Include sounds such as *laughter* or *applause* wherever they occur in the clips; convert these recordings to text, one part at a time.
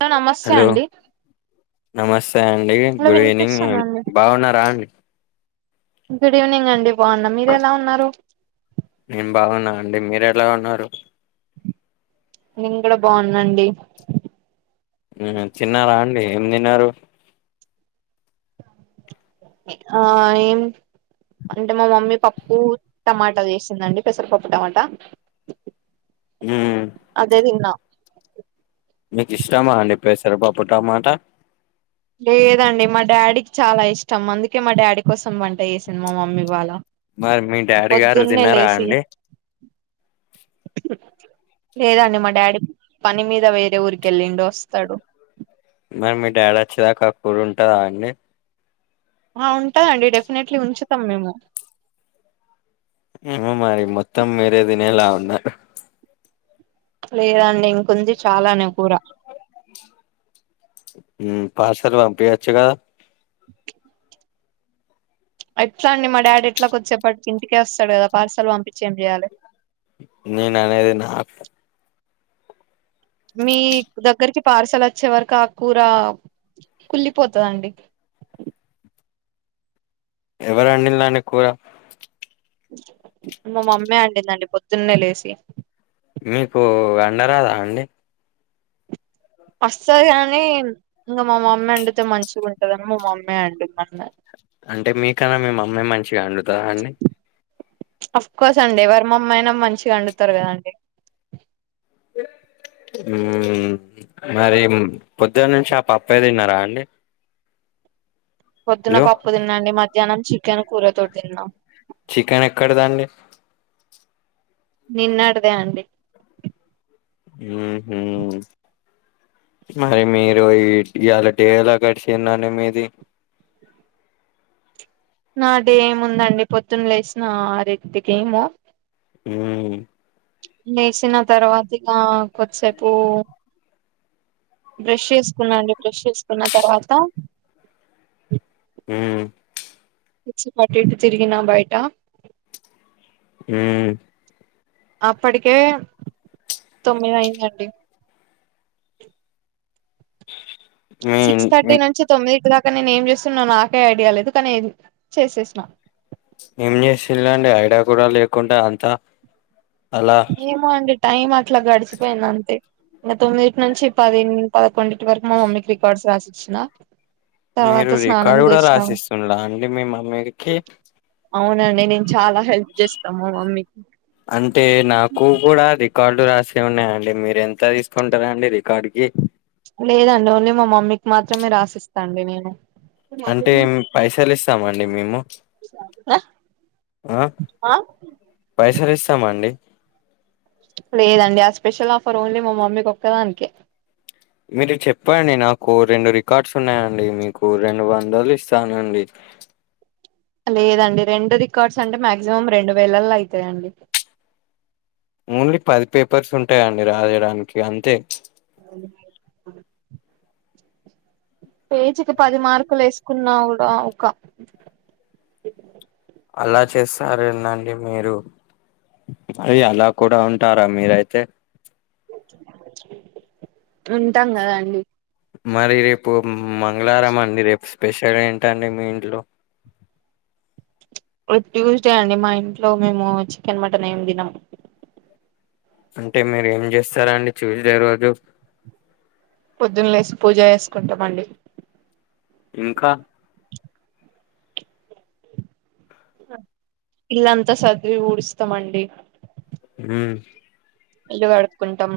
Hello నమస్తే hello అండి. నమస్తే అండి. హలో గుడ్ ఈవెనింగ్ వినిపిస్తుందండి బాగున్నారా. గుడ్ ఈవెనింగ్ అండి బాగున్నా. మీరు ఎలా ఉన్నారు? నేను బాగున్నా అండి. మీరు ఎలా ఉన్నారు? నేను కూడా బాగున్నాండి. ఉహు తన్నారా అండి. ఏం తిన్నారు? ఆ ఏం. అంటే మా మమ్మీ పప్పు టమాటా చేసిందండి పెసరపప్పు టమాట. ఉమ్, అదే దిన్నా మీకు ఇష్టమా అండి పెసరపప్పు టమాట లేదండి మా డాడీకి చాలా ఇష్టం అందుకే మా డాడీ కోసం పంట జేసింది మా మమ్మీ ఇవాళ మరి మీ డాడీ గారు పొద్దున్నే దిన్నారా లేసి అండి *inaudible* లేదండి మా డాడీ పని మీద వేరే ఊరికెళ్ళిండి వస్తడు మరి మీ డాడీ వచ్చేదాకా ఆ కూర ఉంటదా అండి ఆ ఉంటదండి డెఫినెట్లీ ఉంచుతాం మేము ఏమో మరి మొత్తం మీరే దినేలా ఉన్నారు లేదండి ఇంక ఉంది చాలానే కూర ఉమ్ పార్సల్ పంపియొచ్చుగా ఎట్లా అండి మా డాడీ ఎట్లాగు కొద్దిసెప్పటికి ఇంటికే వస్తాడు గదా పార్సల్ పంపించి ఏం జేయాలే నేను అనేది నాకు మీ దగ్గరికి పార్సల్ వచ్చే వరకు ఆ కూర కుళ్ళిపోతదండి ఎవరొండి రండి కూర మా మమ్మే అండిందండి పొద్దున్నే లేసి మీకు వండరాదా అండి వస్తది గాని ఇంకా మా మమ్మీ వండితే మంచిగా ఉంటదని మా మమ్మీ వండ మన్న అంటే మీకన్నా మీ మమ్మీ మంచిగా వండుతదా అండి అఫ్ కోర్స్ అండి ఎవరి మమ్మి అయినా మంచిగా వండుతారు కదండి *inaudible* ఉమ్ మరి పొద్దున నుంచి ఆ పప్పె దిన్నారా అండి పొద్దున్న హలో పప్పు దిన్నా అండి మధ్యాహ్నం చికెన్ కూరతో తిన్నా చికెన్ ఎక్కడిదండి నిన్నటిదే అండి ఉమ్ హు మరి మీరు ఈ ఇయాల డే ఏలా గడిసిందండి మీది నాడేముందండి పొద్దున్న లేసిన ఆరింటికేమో ఉమ్ లేసిన తర్వాత ఇగ కొద్దిసేపు బ్రష్ యేసుకున్నా అండి బ్రష్ యేసుకున్న తర్వాత ఉమ్ మిస్సిపట్టి అటు ఇటు తిరిగినా బయట ఉమ్ అప్పటికే తొమ్మిది అయిందండి మీ సిక్స్ థర్టీ నుంచి తొమ్మిది ఇంటిదాక నేను ఏం జేస్తున్నో నాకే ఐడియా లేదు కానీ చేసేసిన ఏం జేసిలాండి ఐడియా గూడా లేకుండా అంతా అలా ఏమో అండి టైం అట్లా గడిచిపోయింది అంతే ఇంకా తొమ్మిదిటి నుంచి పది పదకొండిటి వరకు మా మమ్మీకి రికార్డ్స్ రాసిచ్చిన మీరు తర్వాత స్నానం రికార్డు గూడా చేసినాం రాసిస్తుంలా అండి మీ మమ్మీకి అవునండి నేను చాలా హెల్ప్ జేస్తాము మా మమ్మీకి అంటే నాకు గూడా రికార్డు రాసే ఉన్నాయండి మీరు ఎంత తీసుకుంటారా అండి రికార్డు కి లేదండి ఓన్లీ మా మమ్మీకి మాత్రమే రాసిస్తా అండి నేను అంటే పైసలు ఇస్తామండి మేము ఆ పైసలు ఇస్తామ అండి లేదండి ఆ స్పెషల్ ఆఫర్ ఓన్లీ మా మమ్మీకి ఒక్కదానికి మీరు చెప్పండి నాకు రెండు రికార్డ్స్ ఉన్నాయండి మీకు రెండు వందలు ఇస్తానండి లేదండి రెండు రికార్డ్స్ అంటే మాక్సిమం రెండు వేలల్లో అయిపోయా యండి ఓన్లీ పది పేపర్స్ ఉంటాయండి రాయడానికి అంతే *unintelligible* పేజీకిి పది మార్కులు వేసుకున్నా కూడా ఒక అలా చేస్తారనండి మీరు హ అలా కూడా ఉంటారా మీరైతే ఉంటాం కదాండి మరి రేపు మంగళారం అండి రేపు స్పెషల్ ఏంటండి మీ ఇల్లు ట్యూస్డే అండి మా ఇంట్లో మేము చికెన్ మటన్ ఏం తినము అంటే మీరు ఏం చేస్తారా అండి ట్యూస్డే రోజు పొద్దున్న లేసి పూజ చేసుకుంటామండి ఇంకా ఇల్లాంతా సార్ది వూడిస్తామండి ఊ ఇల్లు కడుగుటాం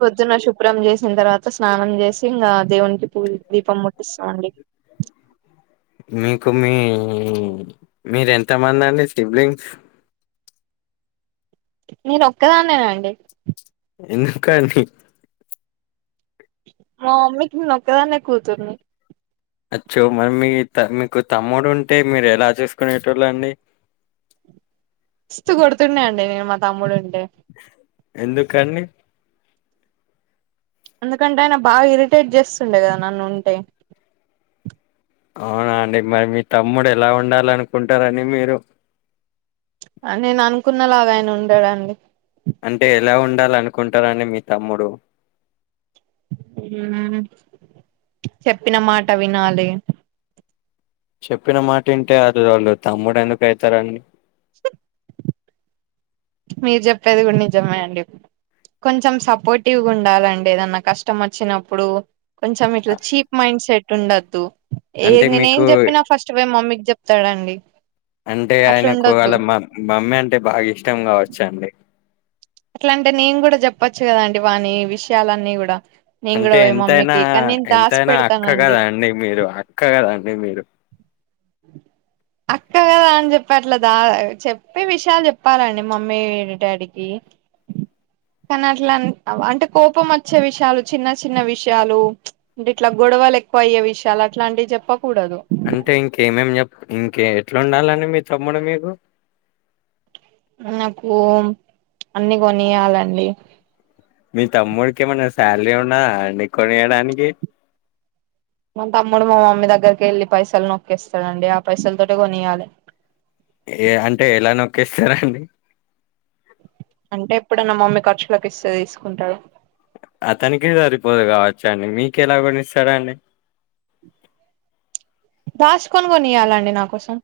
పొద్దున శుభ్రం చేసిన తర్వాత స్నానం చేసి ఇంకా దేవునికి పూజ దీపం ముట్టిస్తామండి మీకు మీ మీర ఎంత మంది అండి సిబ్లింగ్స్ నేను ఒక్కదాన్నేనా అండి ఎందుకాడి మా మమ్మీకి నేను ఒక దాన్నే కూతుర్ని అచ్చో మరి మీ మీకు తమ్ముడు ఉంటే మీరు ఎలా చూసుకునేటోళ్ళ అండి మాస్తూ కొడుతున్నాయండి నేను మా తమ్ముడు ని ఎందుకు అన్నడి ఎందుకంటే ఆయన బాగా ఇరిటేట్ చేస్తుండే కదా నన్ను ఉంటే అవునా అండి మరి మీ తమ్ముడు ఎలా ఉండాల అనుకుంటారని మీరు నేను అనుకున్నలాగా ఆయన ఉండాడండి అంటే ఎలా ఉండాలి అనుకుంటారని మీ తమ్ముడు ఉమ్మ్ చెప్పిన మాట వినాలే చెప్పిన మాట ఇంటే అదు వాళ్ళు తమ్ముడు ఎందుకు అయితారు మీరు చెప్పేది కూడా నిజమాయండి కొంచెం సపోర్టివ్ ఉండాలండి ఏదన్నా కష్టం వచ్చినప్పుడు కొంచెం ఇట్లా చీప్ మైండ్ సెట్ ఉండద్దు ఏ అంటే నేను ఏం మీకు చెప్పినా ఫస్ట్ పో మమ్మీకి చెప్ చెప్తారండి అంటే ఆయన అలా మామ్ మమ్మీ అంటే బాగా ఇష్టం కావచ్చు అండి ఎట్లా అంటే నేను కూడా చెప్పచ్చు కదండి వాని విషయాలన్నీ కూడా నేను అంటే కూడా పోయి ఎంతైనా మమ్మీకి కానీ నేను దాసి ఎంతైనా అక్క పెడతానండి కదా అండి మీరు అక్క కదండి మీరు అక్కగద అని చెప్పట్లేదా చెప్పే విషయాలు చెప్పాలండి మమ్మీ డాడీకి కానీ అట్లా అంటే కోపం వచ్చే విషయాలు చిన్న చిన్న విషయాలు అంటే ఇట్లా గొడవలు ఎక్కువ అయ్యే విషయాలు అట్లాంటి చెప్ప అంటే ఇంకేమేం చెప్ప ఇంక ఎట్లా ఉండాలని మీరు తమ్ముడు మీకు నాకు అన్ని కొనియాలండి మీ తమ్ముడికి ఏమైన్నా శాలరీ ఉన్నాదా అండి కొనియడానికి మా తమ్ముడు మా మమ్మీ దగ్గరకి వెళ్ళి పైసలు నొక్కేస్తాడండి ఆ పైసల తోటె కొనియాలి ఏ అంటే ఎలా నొక్కేస్తారండి అంటే ఎప్పుడైన్న మమ్మీ ఖర్చులకి ఇస్తే తీసుకుంటాడు అతనికి సరిపోదు కావచ్చండి మీకు ఎలా కొనిస్తాడండి దాసుకొని కొనియాలండి నా కోసం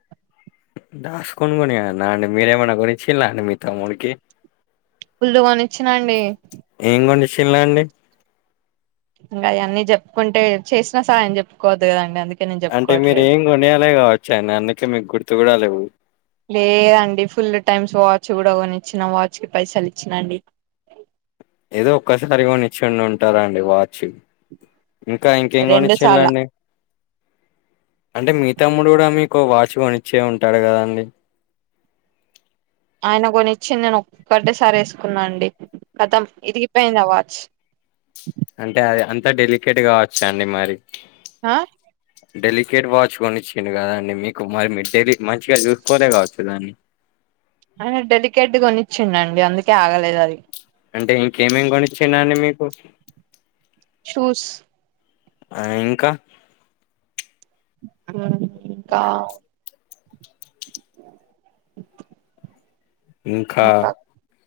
దాస్కొని కొనియాలన అండి మీరేమైన కొనిచిల్ల అండి మి తమ్ముడికి ఫుల్లు గొన్నిచ్చిన అండి చిల్ల అండి ఇంకా అయన్నీ చెప్పుకుంటే చేసినా సాయం చెప్పుకోవద్దు కదండి అందుకె అంటే మీర ఏం కొనియాలే కావచ్చు అండి అందుకే మీకు గుర్తు కూడా లెవ్వు లేదండి ఫుల్ టైమ్స్ వాచ్ కూడా కొనిచ్చిన వాచ్ కి పైసలు ఇచ్చినాండి ఏదో ఒక్కసారి కొనిచ్చండి ఉంటాదా అండి వాచ్ ఇంకా ఇంకేం రెండు సార్ల కొనిచ్చిళండి అంటే మీ తమ్ముడు కూడా మీకు వాచ్ కొనిచ్చే ఉంటాడు కదాండి ఆయన కొనిచ్చింది నేను ఒక్కటే సారి వేసుకున్నా అండి ఖతం విరిగిపోయింది అవాచ్ అంటే అది అంత డెలికేట్ గా వచ్చాండి మరి ఆ డెలికేట్ వాచ్ కొనిచ్చిండు కదండి మీకు మరి మీ డె మంచిగా చూసుకోలే కావచ్చు దాన్ని అ డెలికెట్ కొనిచ్చిండి అందుకే ఆగల అంటే ఇంకేమేమి కొనిచ్చినన్ని మీకు షూస్ అ ఇంకా ఇంక ఇంకా ఇంకా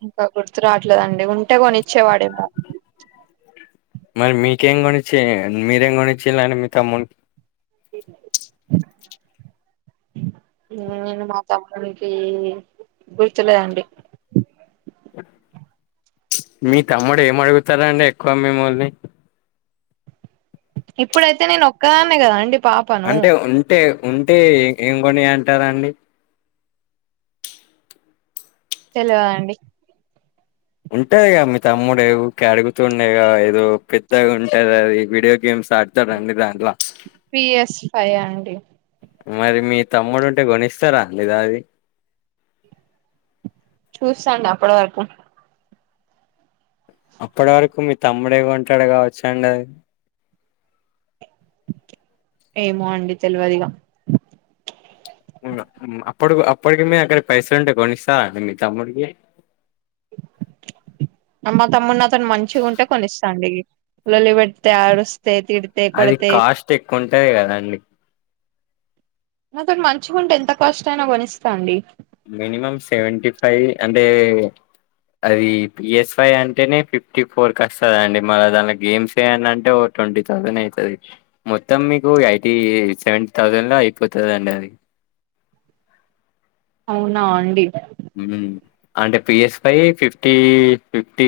ఇంకా గుర్తు రావట్లేదండి ఉంటే కొనిచ్చేవాడేమో మరి మీకేం గొనిచి మీరేం గోణిచిల్లు అండి మీ తమ్మునికి *inaudible* నేను మా తమ్మునికి గుర్తులేదండి మీ తమ్ముడు ఏమడుగుతారండి ఎక్కువ మిమ్మల్ని ఇప్పుడైతే నేను ఒక్కాదాన్నే కద అండి పాపను అంటే ఉంటే ఉంటే ఏం కొనియ్ అంటారండి తెల్వదండి ఉంటదిగా మీ తమ్ముడు ఎ అడుగుతూ ఉండేగా ఏదో పెద్దగా ఉంటది అది వీడియో గేమ్ సాడ్త రండి దాంట్ల పిఎస్ ఫై ఆ అండి మరి మీ తమ్ముడు ఉంటే గోనిస్తారా అండి అది చూసాండి అప్పడ్వరకు అప్పటి వరకు మీ తమ్ముడే కొంటాడు కావచ్చా అండి అది ఏమో అండి తెలవదిగా అప్పడు అప్పటికి మీ అక్కడ పైసలు ఉంటే కొనిస్తారా అండి మీ తమ్ముడికి అమ్ మా తమ్ముడ్ నాతోని మంచిగా ఉంటే కొనిస్తాండి లొల్లి పెడితే ఆడుస్ అది కాస్ట్ ఎక్కువ ఉంటది కదాండి నాతోనీ మంచిగంటే ఎంత కాస్ట్ అయినా కొనిస్తా అండి మినిమం సెవెంటీ ఫై అంటే అది పిఎస్ వై అంటేనే ఫిఫ్టీ ఫోర్ కస్తుందండి మళ్ళ దానిలో గేమ్స్ ఆయన్ని అంటే వి ట్వంటీ థౌసండ్ అయితది మొత్తం మీకు ఎయిటీ సెవెంటీ థౌజండ్ లో అయిపోతది అండి అది *inaudible* అవునా అండి అంటే PS five fifty fifty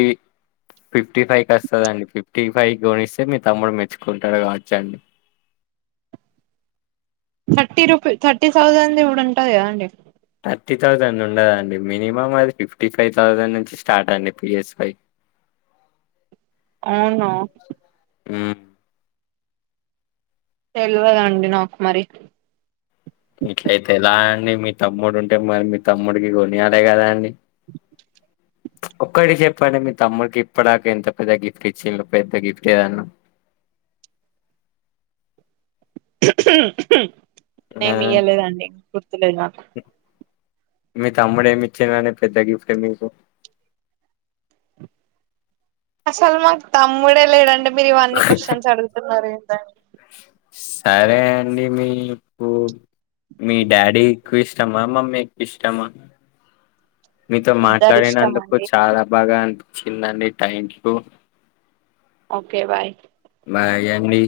fifty five కస్తదండి ఫిఫ్టీ ఫైవ్ కొనిస్తే మీ తమ్ముడు మెచ్చుకుంటడు కావచ్చు అండి *inaudible* థర్టీ రూపీస్ థర్టీ థౌజండ్ కూడా ఉంటది కదా అండి ఫిఫటీ థౌజండ్ ఉండదండి మినిమం అది ఫిఫ్టీ ఫైవ్ థౌజండ్ నుంచి స్టార్ట్ అండి ఆది పి ఎస్ ఫై ఆ అవునా ఉమ్ తేల్వదండి నాకు మరి నీ మీ తమ్ముడు ఉంటే మరి మీ తమ్ముడికి కొనియాలి కదా అండి *inaudible* *inaudible* ఒక్కటి చెప్పండి మీ తమ్ముడికి ఇప్పడాక ఎంత పెద్ద గిఫ్ట్ ఇచ్చి పెద్ద గిఫ్ట్ ఏదన్న *inaudible* ఏమి ఇయలేదండి గుర్తులేదు నాకు మీ తమ్ముడు ఏమిచ్చండండి పెద్ద గిఫ్ట్ మీకు అసలు మాకు తమ్ముడే లేడండి మీరు ఇవన్నీ క్వశ్చన్స్ అడుగుతున్నారు ఏంట సరే అండి మీ ఇళ్లు మీ డాడీ ఎక్కువ ఇష్టమా మమ్మీ ఎక్కువ ఇష్టమా మీతో ఇద్దరు ఇష్టం మాట్లాడినందుకు అండి చాలా బాగా అన్ చిన్నండి థ్యాంక్ యూ ఓకే బాయ్ మరియన్ని